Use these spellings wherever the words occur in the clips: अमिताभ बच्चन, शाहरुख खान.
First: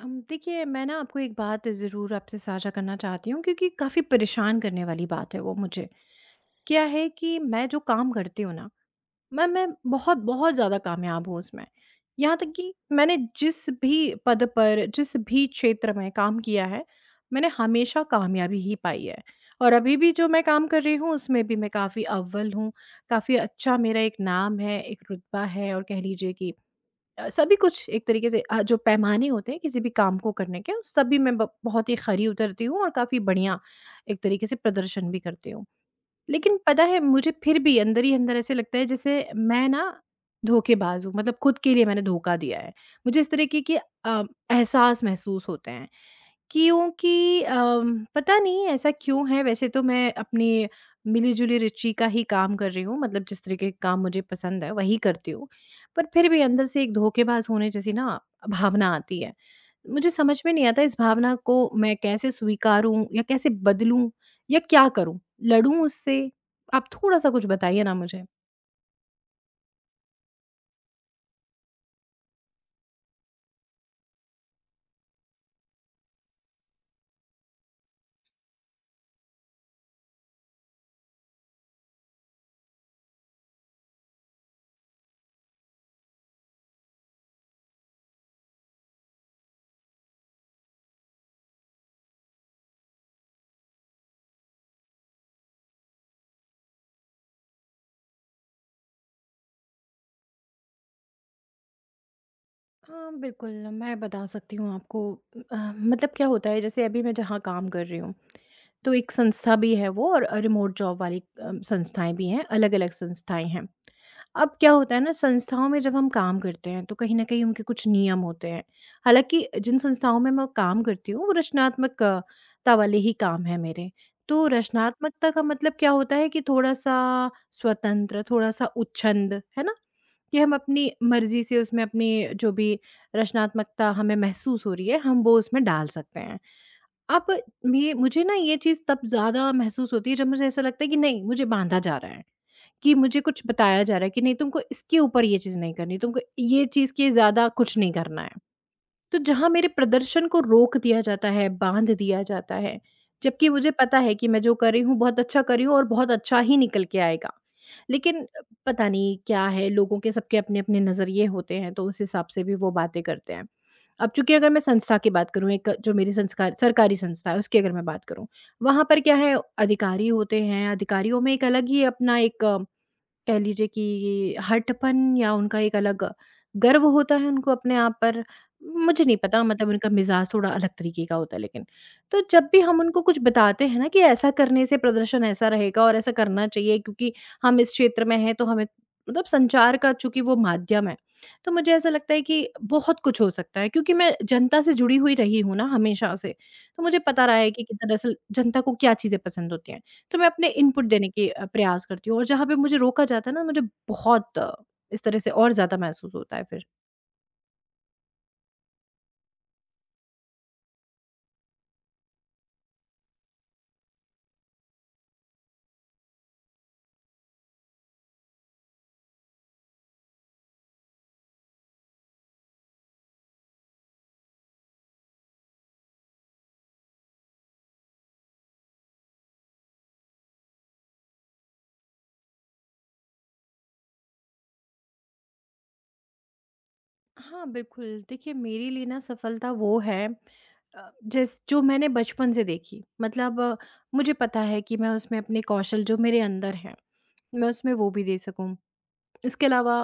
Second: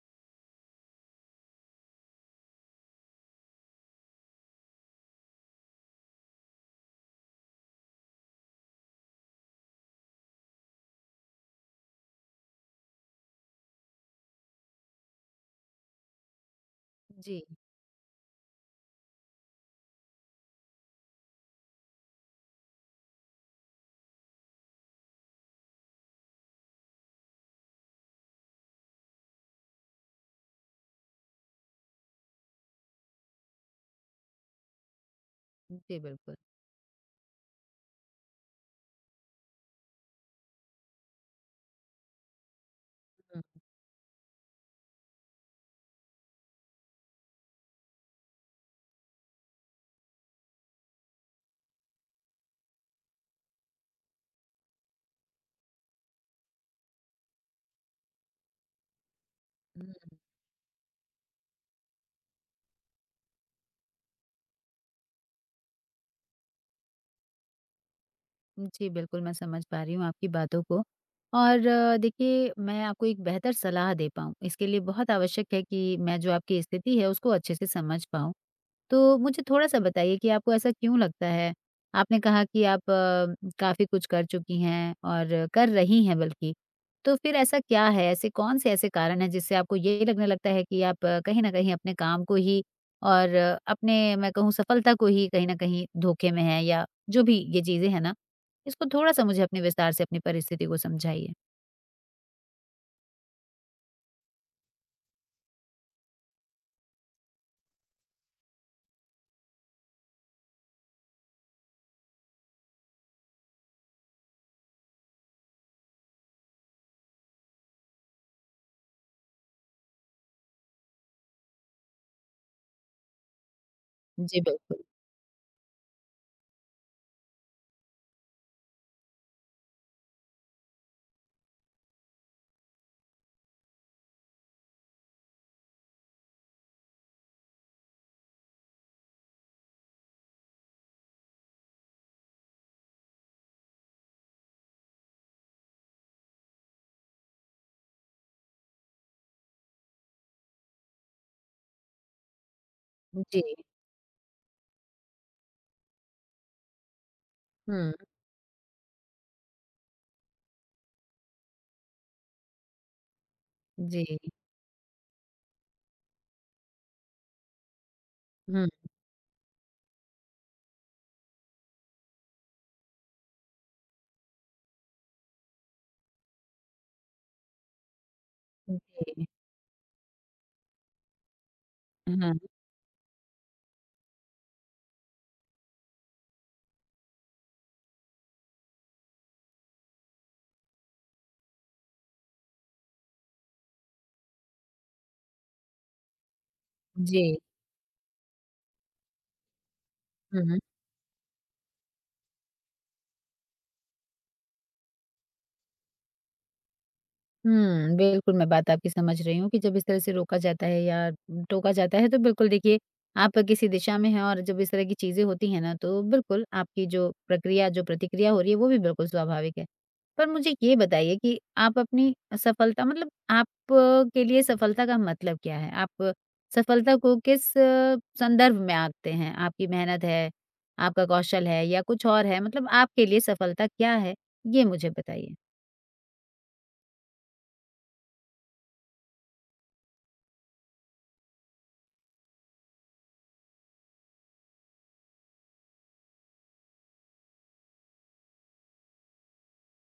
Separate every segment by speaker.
Speaker 1: देखिए मैं ना आपको एक बात ज़रूर आपसे साझा करना चाहती हूँ क्योंकि काफ़ी परेशान करने वाली बात है वो मुझे। क्या है कि मैं जो काम करती हूँ ना, मैं बहुत बहुत ज़्यादा कामयाब हूँ उसमें। यहाँ तक कि मैंने जिस भी पद पर, जिस भी क्षेत्र में काम किया है,
Speaker 2: जी,
Speaker 1: मैंने हमेशा कामयाबी ही पाई है। और अभी भी जो मैं काम कर रही हूँ उसमें भी मैं काफ़ी अव्वल हूँ, काफ़ी अच्छा मेरा एक नाम है, एक रुतबा है और कह लीजिए कि सभी कुछ एक तरीके से जो पैमाने होते हैं किसी भी काम को करने के उस सभी में ब बहुत ही खरी उतरती हूँ और काफ़ी बढ़िया एक तरीके से प्रदर्शन भी करती हूँ।
Speaker 2: जी बिल्कुल।
Speaker 1: लेकिन पता है मुझे फिर भी अंदर ही अंदर ऐसे लगता है जैसे मैं ना धोखेबाज हूँ, मतलब खुद के लिए मैंने धोखा दिया है। मुझे इस
Speaker 2: हुँ,
Speaker 1: तरीके के एहसास महसूस होते हैं। क्योंकि पता नहीं ऐसा क्यों है, वैसे तो मैं अपनी मिली-जुली रुचि का ही काम कर रही हूँ, मतलब जिस तरीके के काम मुझे पसंद है वही करती हूँ। पर फिर भी अंदर से एक धोखेबाज होने जैसी ना भावना आती है।
Speaker 2: हुँ।
Speaker 1: मुझे समझ में नहीं आता इस भावना को मैं कैसे स्वीकारूँ या कैसे बदलूँ? या क्या करूँ? लड़ूँ उससे? आप थोड़ा-सा कुछ बताइए ना मुझे।
Speaker 2: जी, बिल्कुल मैं समझ पा रही हूँ आपकी बातों को। और देखिए, मैं आपको एक बेहतर सलाह दे पाऊँ, इसके लिए बहुत आवश्यक है कि मैं जो आपकी स्थिति है उसको अच्छे से समझ पाऊँ। तो मुझे थोड़ा-सा बताइए कि आपको ऐसा क्यों लगता है? आपने कहा कि आप काफ़ी कुछ कर चुकी हैं और कर रही हैं बल्कि। तो फिर ऐसा क्या है? ऐसे कौन-से ऐसे कारण हैं जिससे आपको ये लगने लगता है कि आप कहीं न कहीं अपने काम को ही और अपने, मैं कहूँ, सफलता को ही कहीं न कहीं धोखे में हैं? या जो भी ये चीज़ें हैं ना, इसको थोड़ा-सा मुझे अपने विस्तार से अपनी परिस्थिति को समझाइए?
Speaker 1: हाँ, बिल्कुल, मैं बता सकती हूँ आपको। मतलब क्या होता है, जैसे अभी मैं जहाँ काम कर रही हूँ, तो एक संस्था भी है वो और रिमोट जॉब वाली संस्थाएँ भी हैं, अलग-अलग संस्थाएँ हैं। अब क्या होता है ना, संस्थाओं में जब हम काम करते हैं, तो कहीं न कहीं उनके कुछ नियम होते हैं। हालाँकि जिन संस्थाओं में मैं काम करती हूँ, वो रचनात्मकता वाले ही काम हैं मेरे।
Speaker 2: जी,
Speaker 1: तो
Speaker 2: बिल्कुल।
Speaker 1: रचनात्मकता का मतलब क्या होता है कि थोड़ा-सा स्वतंत्र, थोड़ा-सा उच्छृंद, है ना? कि हम अपनी मर्ज़ी से उसमें अपनी जो भी रचनात्मकता हमें महसूस हो रही है, हम वो उसमें डाल सकते हैं। अब मे मुझे ना ये चीज़ तब ज़्यादा महसूस होती है जब मुझे ऐसा लगता है कि नहीं, मुझे बाँधा जा रहा है, कि मुझे कुछ बताया जा रहा है कि नहीं, तुमको इसके ऊपर ये चीज़ नहीं करनी, तुमको ये चीज़ के ज़्यादा कुछ नहीं करना है। तो जहाँ मेरे प्रदर्शन को रोक दिया जाता है, बाँध दिया जाता है,
Speaker 2: जी।
Speaker 1: जबकि मुझे पता है कि मैं जो कर रही हूँ बहुत अच्छा कर रही हूँ और बहुत अच्छा ही निकल के आएगा।
Speaker 2: हुँ।
Speaker 1: लेकिन पता नहीं क्या है, लोगों के सबके अपने-अपने नज़रिए होते हैं, तो उस हिसाब से भी वो बातें करते हैं।
Speaker 2: जी।
Speaker 1: अब चूँकि अगर मैं संस्था की बात करूँ, एक जो मेरी संस्कार सरकारी संस्था है उसकी अगर मैं बात करूँ,
Speaker 2: हुँ।
Speaker 1: वहाँ पर क्या है, अधिकारी होते हैं, अधिकारियों में एक अलग ही अपना एक, कह लीजिए कि हठपन या उनका एक अलग गर्व होता है उनको अपने आप पर, मुझे नहीं
Speaker 2: जी।
Speaker 1: पता, मतलब उनका मिज़ाज थोड़ा अलग तरीके का होता है लेकिन। तो
Speaker 2: हाँ।
Speaker 1: जब भी हम उनको कुछ बताते हैं ना कि ऐसा करने से प्रदर्शन ऐसा रहेगा और ऐसा करना चाहिए क्योंकि हम इस क्षेत्र में हैं तो हमें, मतलब संचार का चूँकि वो माध्यम है, तो मुझे ऐसा लगता है कि बहुत कुछ हो सकता है क्योंकि मैं जनता से जुड़ी हुई रही हूँ ना हमेशा से, तो मुझे
Speaker 2: जी।
Speaker 1: पता रहा है कि दरअसल जनता को क्या चीज़ें पसंद होती हैं। तो मैं अपने
Speaker 2: हुँ।
Speaker 1: इनपुट देने की प्रयास करती हूँ और जहाँ पे मुझे रोका जाता है ना, मुझे बहुत इस तरह से और ज़्यादा महसूस होता है फिर।
Speaker 2: हुँ, बिल्कुल, मैं बात आपकी समझ रही हूँ कि जब इस तरह से रोका जाता है या टोका जाता है, तो बिल्कुल देखिए, आप किसी दिशा में हैं और जब इस तरह की चीज़ें होती हैं ना, तो बिल्कुल आपकी जो प्रक्रिया, जो प्रतिक्रिया हो रही है, वो भी बिल्कुल स्वाभाविक है। पर मुझे ये बताइए कि आप अपनी सफलता, मतलब आप, के लिए सफलता का मतलब क्या है? आप सफलता को किस संदर्भ में आंकते हैं? आपकी मेहनत है, आपका कौशल है, या कुछ और है? मतलब आपके लिए सफलता क्या है, ये मुझे बताइए?
Speaker 1: हाँ, बिल्कुल। देखिए मेरे लिए ना सफलता वो है जिस जो मैंने बचपन से देखी। मतलब मुझे पता है कि मैं उसमें अपने कौशल जो मेरे अंदर हैं, मैं उसमें वो भी दे सकूँ। इसके अलावा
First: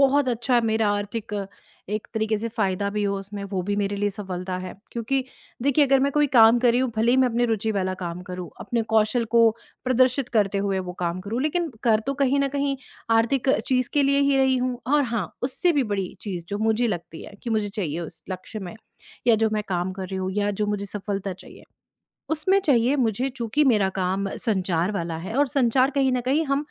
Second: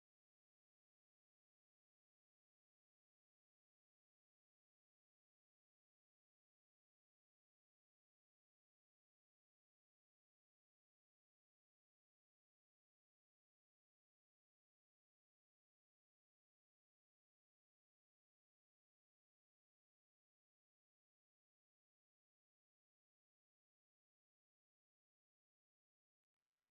Speaker 1: बहुत अच्छा है मेरा आर्थिक, एक तरीके से फ़ायदा भी हो उसमें, वो भी मेरे लिए सफलता है। क्योंकि देखिए अगर मैं कोई काम कर रही हूँ, भले ही मैं अपनी रुचि वाला काम करूँ, अपने कौशल को प्रदर्शित करते हुए वो काम करूँ, लेकिन कर तो कहीं न कहीं आर्थिक चीज़ के लिए ही रही हूँ। और हाँ, उससे भी बड़ी चीज़ जो मुझे लगती है कि मुझे चाहिए, उस लक्ष्य में या जो मैं काम कर रही हूँ या जो मुझे सफलता चाहिए उसमें चाहिए मुझे, चूँकि मेरा काम संचार वाला है और संचार कहीं न कहीं हम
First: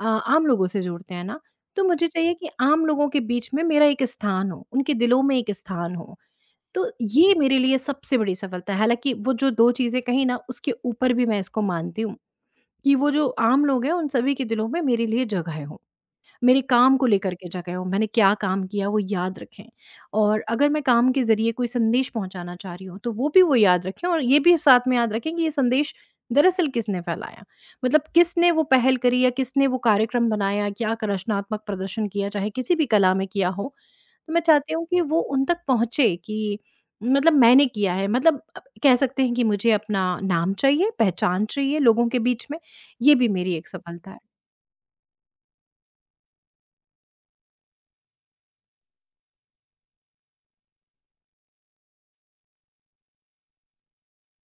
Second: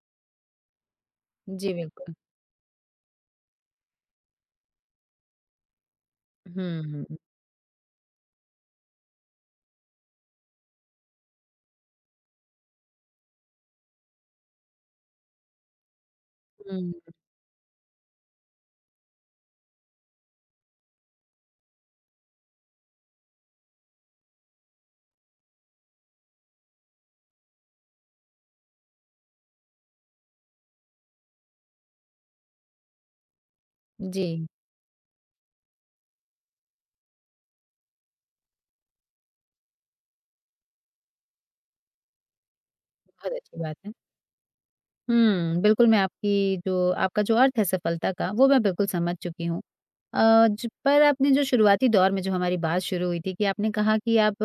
Speaker 1: आम लोगों से जोड़ते हैं ना,
Speaker 2: जी,
Speaker 1: तो मुझे
Speaker 2: बिल्कुल।
Speaker 1: चाहिए कि आम लोगों के बीच में मेरा एक स्थान हो, उनके दिलों में एक स्थान हो।
Speaker 2: हुँ,
Speaker 1: तो
Speaker 2: हुँ।
Speaker 1: ये मेरे लिए सबसे बड़ी सफलता है। हालाँकि वो जो 2 चीज़ें कहीं ना, उसके ऊपर भी मैं इसको मानती हूँ, कि वो जो आम लोग हैं उन सभी के दिलों में मेरे लिए जगह हो। मेरे
Speaker 2: हुँ,
Speaker 1: काम को लेकर के जगह हो, मैंने क्या काम किया वो याद रखें, और अगर मैं काम के ज़रिए कोई संदेश पहुँचाना चाह रही हूँ, तो वो भी वो याद रखें और ये भी साथ में याद रखें कि ये संदेश दरअसल किसने फैलाया। मतलब किसने वो पहल करी या किसने वो कार्यक्रम बनाया, क्या क रचनात्मक प्रदर्शन किया, चाहे किसी भी कला में किया हो।
Speaker 2: जी,
Speaker 1: तो मैं चाहती हूँ कि वो उन तक पहुँचे, कि मतलब मैंने किया है, मतलब कह सकते हैं कि मुझे अपना नाम चाहिए, पहचान चाहिए लोगों के बीच में, ये भी
Speaker 2: बहुत
Speaker 1: मेरी
Speaker 2: अच्छी
Speaker 1: एक
Speaker 2: बात है।
Speaker 1: सफलता है।
Speaker 2: हुँ, बिल्कुल मैं आपकी जो, आपका जो अर्थ है सफलता का, वो मैं बिल्कुल समझ चुकी हूँ। अ, ज पर आपने जो शुरुआती दौर में जो हमारी बात शुरू हुई थी कि आपने कहा कि आप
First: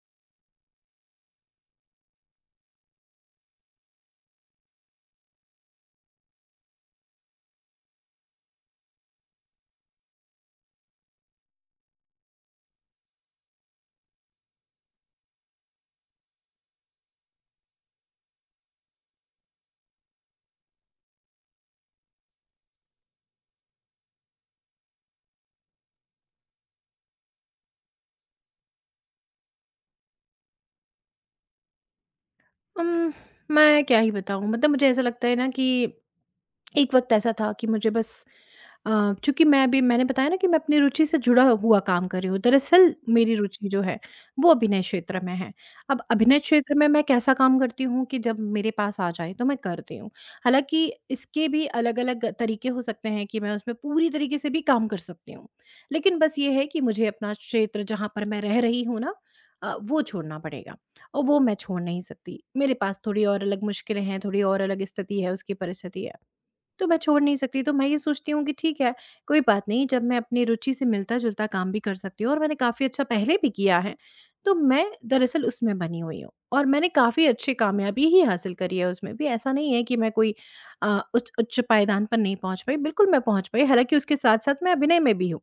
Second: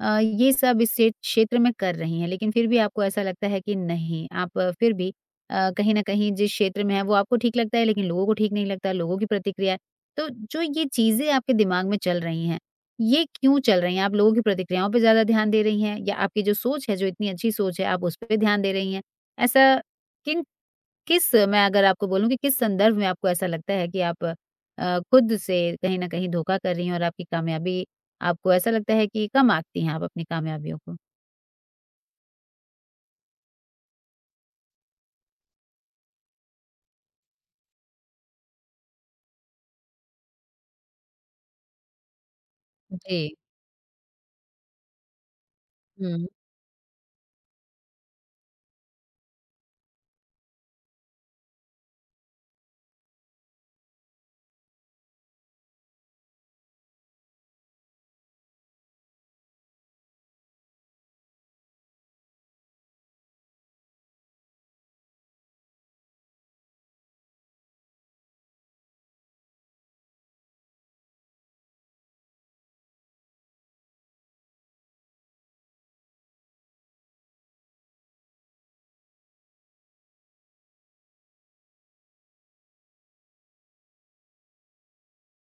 Speaker 2: ये सब इस क्षे क्षेत्र में कर रही हैं, लेकिन फिर भी आपको ऐसा लगता है कि नहीं, आप फिर भी कहीं न कहीं जिस क्षेत्र में हैं वो आपको ठीक लगता है, लेकिन लोगों को ठीक नहीं लगता, लोगों की प्रतिक्रिया है। तो जो ये चीज़ें आपके दिमाग में चल रही हैं, ये क्यों चल रही हैं? आप लोगों की प्रतिक्रियाओं पे ज़्यादा ध्यान दे रही हैं या आपकी जो सोच है, जो इतनी अच्छी सोच है, आप उस पे ध्यान दे रही हैं? ऐसा किन, किस, मैं अगर आपको बोलूँ कि किस संदर्भ में आपको ऐसा लगता है कि आप खुद से कहीं न कहीं धोखा कर रही हैं और आपकी कामयाबी, आपको ऐसा लगता है कि कम आँकती हैं आप अपनी कामयाबियों को?
Speaker 1: उम, मैं क्या ही बताऊँ, मतलब मुझे ऐसा लगता है ना कि एक वक़्त ऐसा था कि मुझे बस, अ, चूँकि मैं अभी मैंने बताया ना कि मैं अपनी रुचि से जुड़ा हुआ काम कर रही हूँ। दरअसल मेरी
Speaker 2: जी।
Speaker 1: रुचि जो है वो अभिनय क्षेत्र में है। अब
Speaker 2: हुँ।
Speaker 1: अभिनय क्षेत्र में मैं कैसा काम करती हूँ कि जब मेरे पास आ जाए तो मैं करती हूँ। हालाँकि इसके भी अलग-अलग तरीके हो सकते हैं कि मैं उसमें पूरी तरीके से भी काम कर सकती हूँ। लेकिन बस ये है कि मुझे अपना क्षेत्र जहाँ पर मैं रह रही हूँ ना, वो छोड़ना पड़ेगा और वो मैं छोड़ नहीं सकती। मेरे पास थोड़ी और अलग मुश्किलें हैं, थोड़ी और अलग स्थिति है, उसकी परिस्थिति है। तो मैं छोड़ नहीं सकती, तो मैं ये सोचती हूँ कि ठीक है, कोई बात नहीं, जब मैं अपनी रुचि से मिलता-जुलता काम भी कर सकती हूँ और मैंने काफ़ी अच्छा पहले भी किया है, तो मैं दरअसल उसमें बनी हुई हूँ और मैंने काफ़ी अच्छी कामयाबी ही हासिल करी है उसमें भी। ऐसा नहीं है कि मैं कोई उच्च उच्च पायदान पर नहीं पहुँच पाई, बिल्कुल मैं पहुँच पाई, हालाँकि उसके साथ-साथ मैं अभिनय में भी हूँ।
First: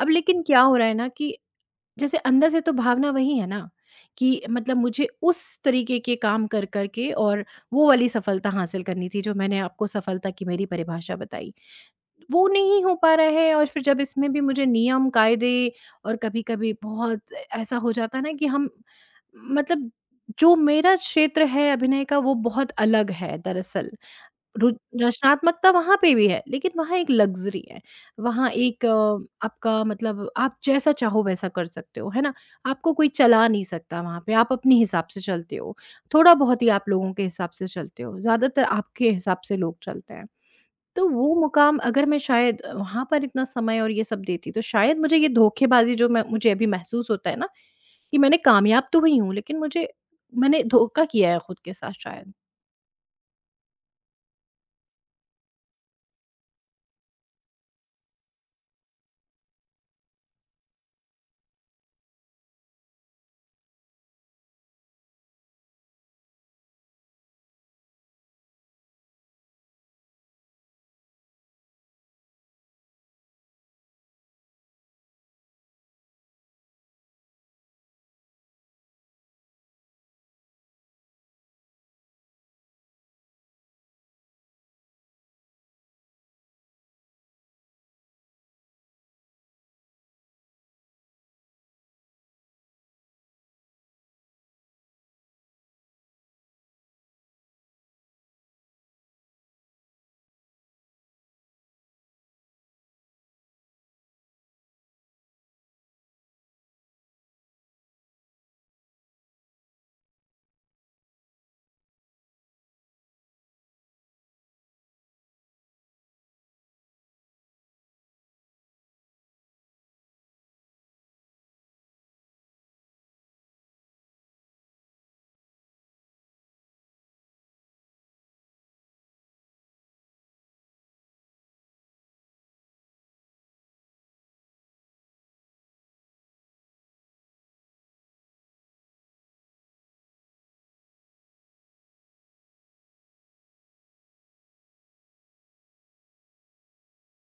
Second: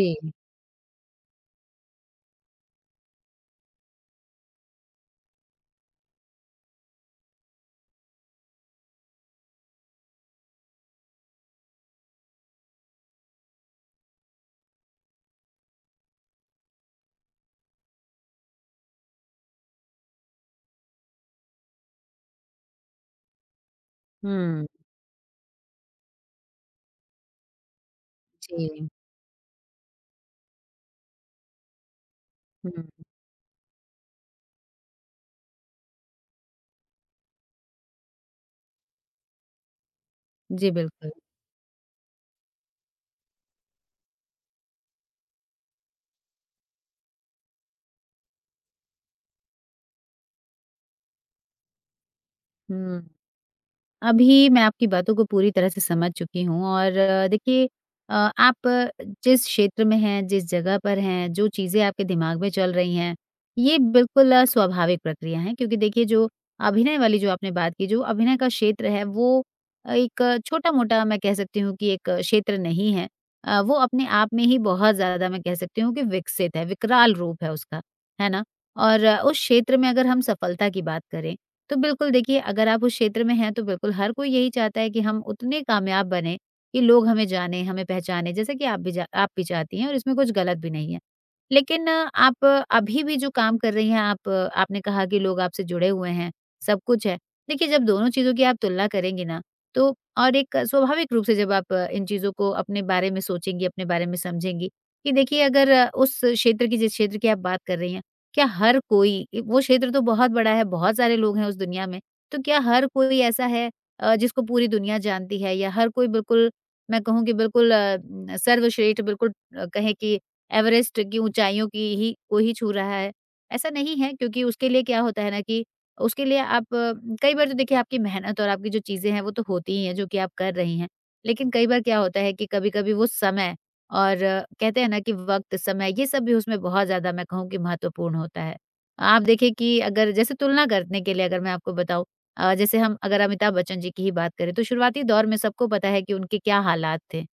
Speaker 1: अब लेकिन क्या हो रहा है ना, कि जैसे अंदर से तो भावना वही है ना, कि मतलब मुझे उस तरीके के काम कर कर के और वो वाली सफलता हासिल करनी थी जो मैंने आपको सफलता की मेरी परिभाषा बताई। वो नहीं हो पा रहा है और फिर जब इसमें भी मुझे नियम, कायदे और कभी-कभी बहुत ऐसा हो जाता है ना कि हम, मतलब जो मेरा क्षेत्र है अभिनय का वो बहुत अलग है दरअसल।
Speaker 2: हुँ।
Speaker 1: रु रचनात्मकता वहाँ पे भी है, लेकिन वहाँ एक लग्ज़री है। वहाँ एक
Speaker 2: जी।
Speaker 1: आपका मतलब आप जैसा चाहो वैसा कर सकते हो, है ना? आपको
Speaker 2: हुँ।
Speaker 1: कोई चला नहीं सकता वहाँ पे, आप अपने हिसाब से चलते हो। थोड़ा-बहुत ही आप लोगों के हिसाब से चलते हो, ज़्यादातर आपके हिसाब से लोग चलते हैं।
Speaker 2: जी,
Speaker 1: तो
Speaker 2: बिल्कुल।
Speaker 1: वो मुकाम, अगर मैं शायद वहाँ पर इतना समय और ये सब देती, तो शायद मुझे ये धोखेबाज़ी जो मैं मुझे अभी महसूस होता है ना, कि मैंने कामयाब तो हुई हूँ, लेकिन मुझे, मैंने धोखा किया है खुद के साथ शायद।
Speaker 2: हुँ। अभी मैं आपकी बातों को पूरी तरह से समझ चुकी हूँ और देखिए, आप जिस क्षेत्र में हैं, जिस जगह पर हैं, जो चीज़ें आपके दिमाग में चल रही हैं, ये बिल्कुल स्वाभाविक प्रक्रिया है क्योंकि देखिए, जो अभिनय वाली जो आपने बात की, जो अभिनय का क्षेत्र है वो एक छोटा-मोटा, मैं कह सकती हूँ कि, एक क्षेत्र नहीं है। वो अपने आप में ही बहुत ज़्यादा, मैं कह सकती हूँ कि, विकसित है, विकराल रूप है उसका, है ना? और उस क्षेत्र में अगर हम सफलता की बात करें, तो बिल्कुल देखिए, अगर आप उस क्षेत्र में हैं तो बिल्कुल हर कोई यही चाहता है कि हम उतने कामयाब बने कि लोग हमें जाने, हमें पहचाने, जैसे कि आप भी जा, आप भी चाहती हैं, और इसमें कुछ गलत भी नहीं है। लेकिन आप अभी भी जो काम कर रही हैं आप, आपने कहा कि लोग आपसे जुड़े हुए हैं, सब कुछ है। देखिए, जब दोनों चीज़ों की आप तुलना करेंगी ना, तो और एक स्वाभाविक रूप से जब आप इन चीज़ों को अपने बारे में सोचेंगी, अपने बारे में समझेंगी कि देखिए, अगर उस क्षेत्र की, जिस क्षेत्र की आप बात कर रही हैं, क्या हर कोई इ, वो क्षेत्र तो बहुत बड़ा है, बहुत सारे लोग हैं उस दुनिया में, तो क्या हर कोई ऐसा है जिसको पूरी दुनिया जानती है, या हर कोई बिल्कुल, मैं कहूँ कि बिल्कुल न सर्वश्रेष्ठ बिल्कुल कहें कि एवरेस्ट की ऊँचाइयों की ही को ही छू रहा है? ऐसा नहीं है, क्योंकि उसके लिए क्या होता है ना, कि उसके लिए आप कई बार तो देखिए आपकी मेहनत और आपकी जो चीज़ें हैं वो तो होती ही हैं, जो कि आप कर रही हैं। लेकिन कई बार क्या होता है कि कभी-कभी वो समय, और कहते हैं ना कि वक़्त, समय, ये सब भी उसमें बहुत ज़्यादा, मैं कहूँ कि, महत्वपूर्ण होता है। आप देखिए कि अगर जैसे तुलना करने के लिए अगर मैं आपको बताऊँ, जैसे हम अगर अमिताभ बच्चन जी की ही बात करें, तो शुरुआती दौर में सबको पता है कि उनके क्या हालात थे,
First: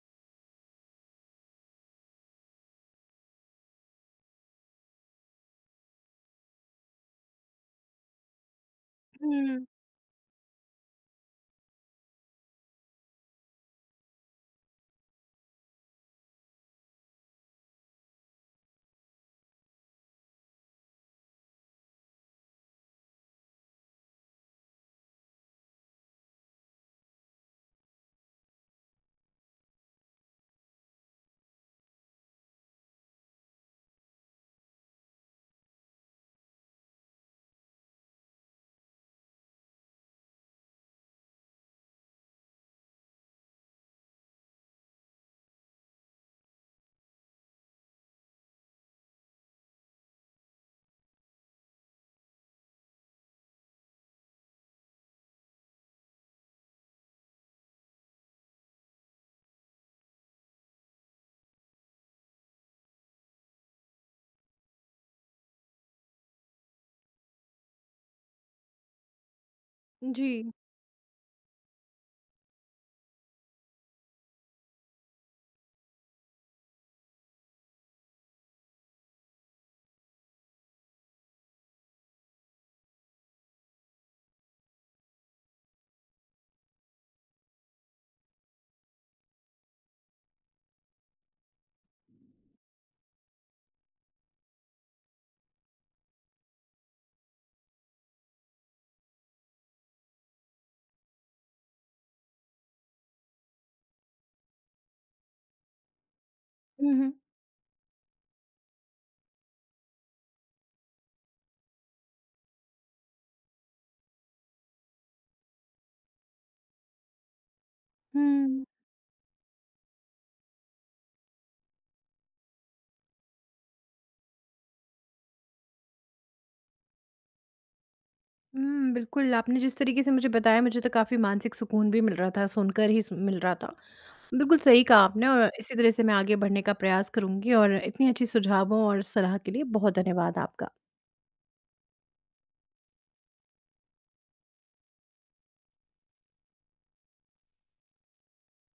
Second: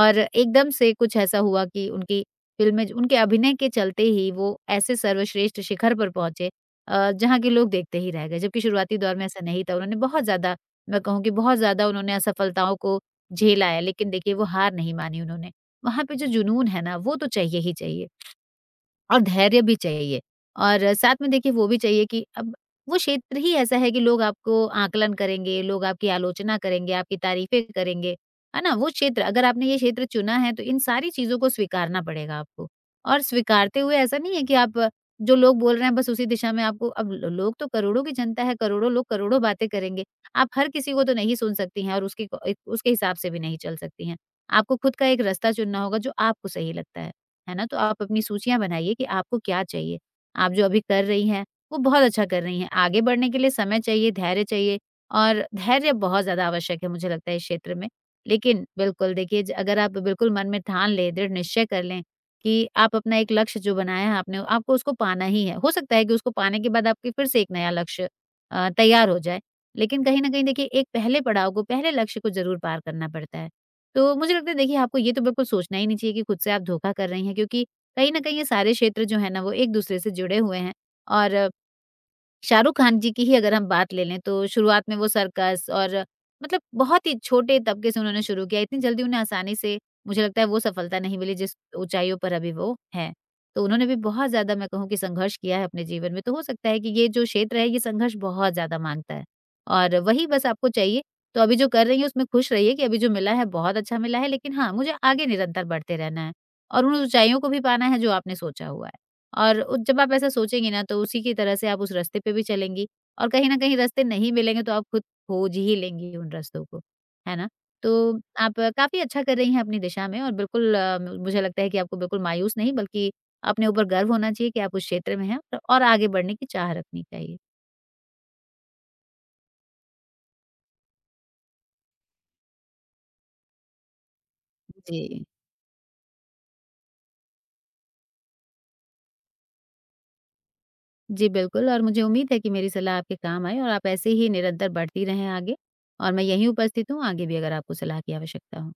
Speaker 2: और एकदम से कुछ ऐसा हुआ कि उनकी फ़िल्में, उनके अभिनय के चलते ही वो ऐसे सर्वश्रेष्ठ शिखर पर पहुँचे, जहाँ के लोग देखते ही रह गए। जबकि शुरुआती दौर में ऐसा
Speaker 1: हुँ,
Speaker 2: नहीं था। उन्होंने बहुत ज़्यादा, मैं कहूँ कि बहुत ज़्यादा, उन्होंने असफलताओं को झेला है, लेकिन देखिए, वो हार नहीं मानी उन्होंने। वहाँ पे जो जुनून है ना, वो तो चाहिए ही चाहिए। और धैर्य भी चाहिए, और साथ में देखिए वो भी चाहिए कि अब वो क्षेत्र ही ऐसा है कि लोग आपको आकलन करेंगे, लोग आपकी आलोचना करेंगे, आपकी तारीफ़ें करेंगे, है ना? वो क्षेत्र, अगर आपने ये क्षेत्र चुना है, तो इन सारी चीज़ों को स्वीकारना पड़ेगा आपको। और स्वीकारते हुए ऐसा नहीं है कि आप जो लोग बोल रहे हैं बस उसी दिशा में, आपको अब ल लोग तो करोड़ों की जनता है, करोड़ों लोग करोड़ों बातें करेंगे। आप हर किसी को तो नहीं सुन सकती हैं और उसके क उसके हिसाब से भी नहीं चल सकती हैं। आपको खुद का एक रास्ता चुनना होगा जो आपको सही लगता है। है ना? तो आप अपनी सूचियाँ बनाइए कि आपको क्या चाहिए। आप जो अभी कर रही हैं, वो बहुत अच्छा कर रही हैं। आगे बढ़ने के लिए समय चाहिए, धैर्य चाहिए, और धैर्य बहुत ज़्यादा आवश्यक है, मुझे लगता है, इस क्षेत्र में। लेकिन बिल्कुल देखिए, ज अगर आप बिल्कुल मन में ठान लें, दृढ़ निश्चय कर लें कि आप अपना एक लक्ष्य जो बनाया है आपने, आपको उसको पाना ही है। हो सकता है कि उसको पाने के बाद आपके फिर से एक नया लक्ष्य तैयार हो जाए। लेकिन कहीं
Speaker 1: जी।
Speaker 2: न कहीं देखिए, एक पहले पड़ाव को, पहले लक्ष्य को ज़रूर पार करना पड़ता है। तो मुझे लगता है देखिए, आपको ये तो बिल्कुल सोचना ही नहीं चाहिए कि खुद से आप धोखा कर रही हैं, क्योंकि कहीं न कहीं ये सारे क्षेत्र जो है ना वो एक-दूसरे से जुड़े हुए हैं। और शाहरुख खान जी की ही अगर हम बात ले लें, तो शुरुआत में वो सर्कस और, मतलब बहुत ही छोटे तबके से उन्होंने शुरू किया। इतनी जल्दी उन्हें आसानी से, मुझे लगता है, वो सफलता नहीं मिली जिस ऊँचाइयों पर अभी वो हैं। तो उन्होंने भी बहुत ज़्यादा, मैं कहूँ कि, संघर्ष किया है अपने जीवन में। तो हो सकता है कि ये जो क्षेत्र है, ये संघर्ष बहुत ज़्यादा माँगता है। और वही बस आपको चाहिए। तो अभी जो कर रही हैं उसमें खुश रहिए कि अभी जो मिला है बहुत अच्छा मिला है, लेकिन हाँ, मुझे आगे निरंतर बढ़ते रहना है और
Speaker 1: हुँ,
Speaker 2: उन
Speaker 1: हुँ।
Speaker 2: ऊँचाइयों को भी पाना है जो आपने सोचा हुआ है। और उ जब आप ऐसा सोचेंगी ना, तो उसी की तरह से आप उस रास्ते पे भी चलेंगी, और कहीं न कहीं रास्ते नहीं मिलेंगे, तो आप खुद खोज ही लेंगी उन रास्तों को, है ना? तो आप
Speaker 1: हुँ।
Speaker 2: काफ़ी अच्छा कर रही हैं अपनी दिशा में, और बिल्कुल म मुझे लगता है कि आपको बिल्कुल मायूस नहीं, बल्कि अपने ऊपर गर्व होना चाहिए कि आप उस क्षेत्र में हैं, और आगे बढ़ने की चाह रखनी चाहिए।
Speaker 1: हुँ, बिल्कुल, आपने जिस तरीके से मुझे बताया, मुझे तो काफ़ी मानसिक सुकून भी मिल रहा था, सुनकर ही सु मिल रहा था। बिल्कुल सही कहा
Speaker 2: जी।
Speaker 1: आपने, और इसी तरह से मैं आगे बढ़ने का प्रयास करूँगी और इतनी अच्छी सुझावों और सलाह के लिए बहुत धन्यवाद आपका।
Speaker 2: जी, बिल्कुल, और मुझे उम्मीद है कि मेरी सलाह आपके काम आए और आप ऐसे ही निरंतर बढ़ती रहें आगे, और मैं यहीं उपस्थित हूँ, आगे भी अगर आपको सलाह की आवश्यकता हो।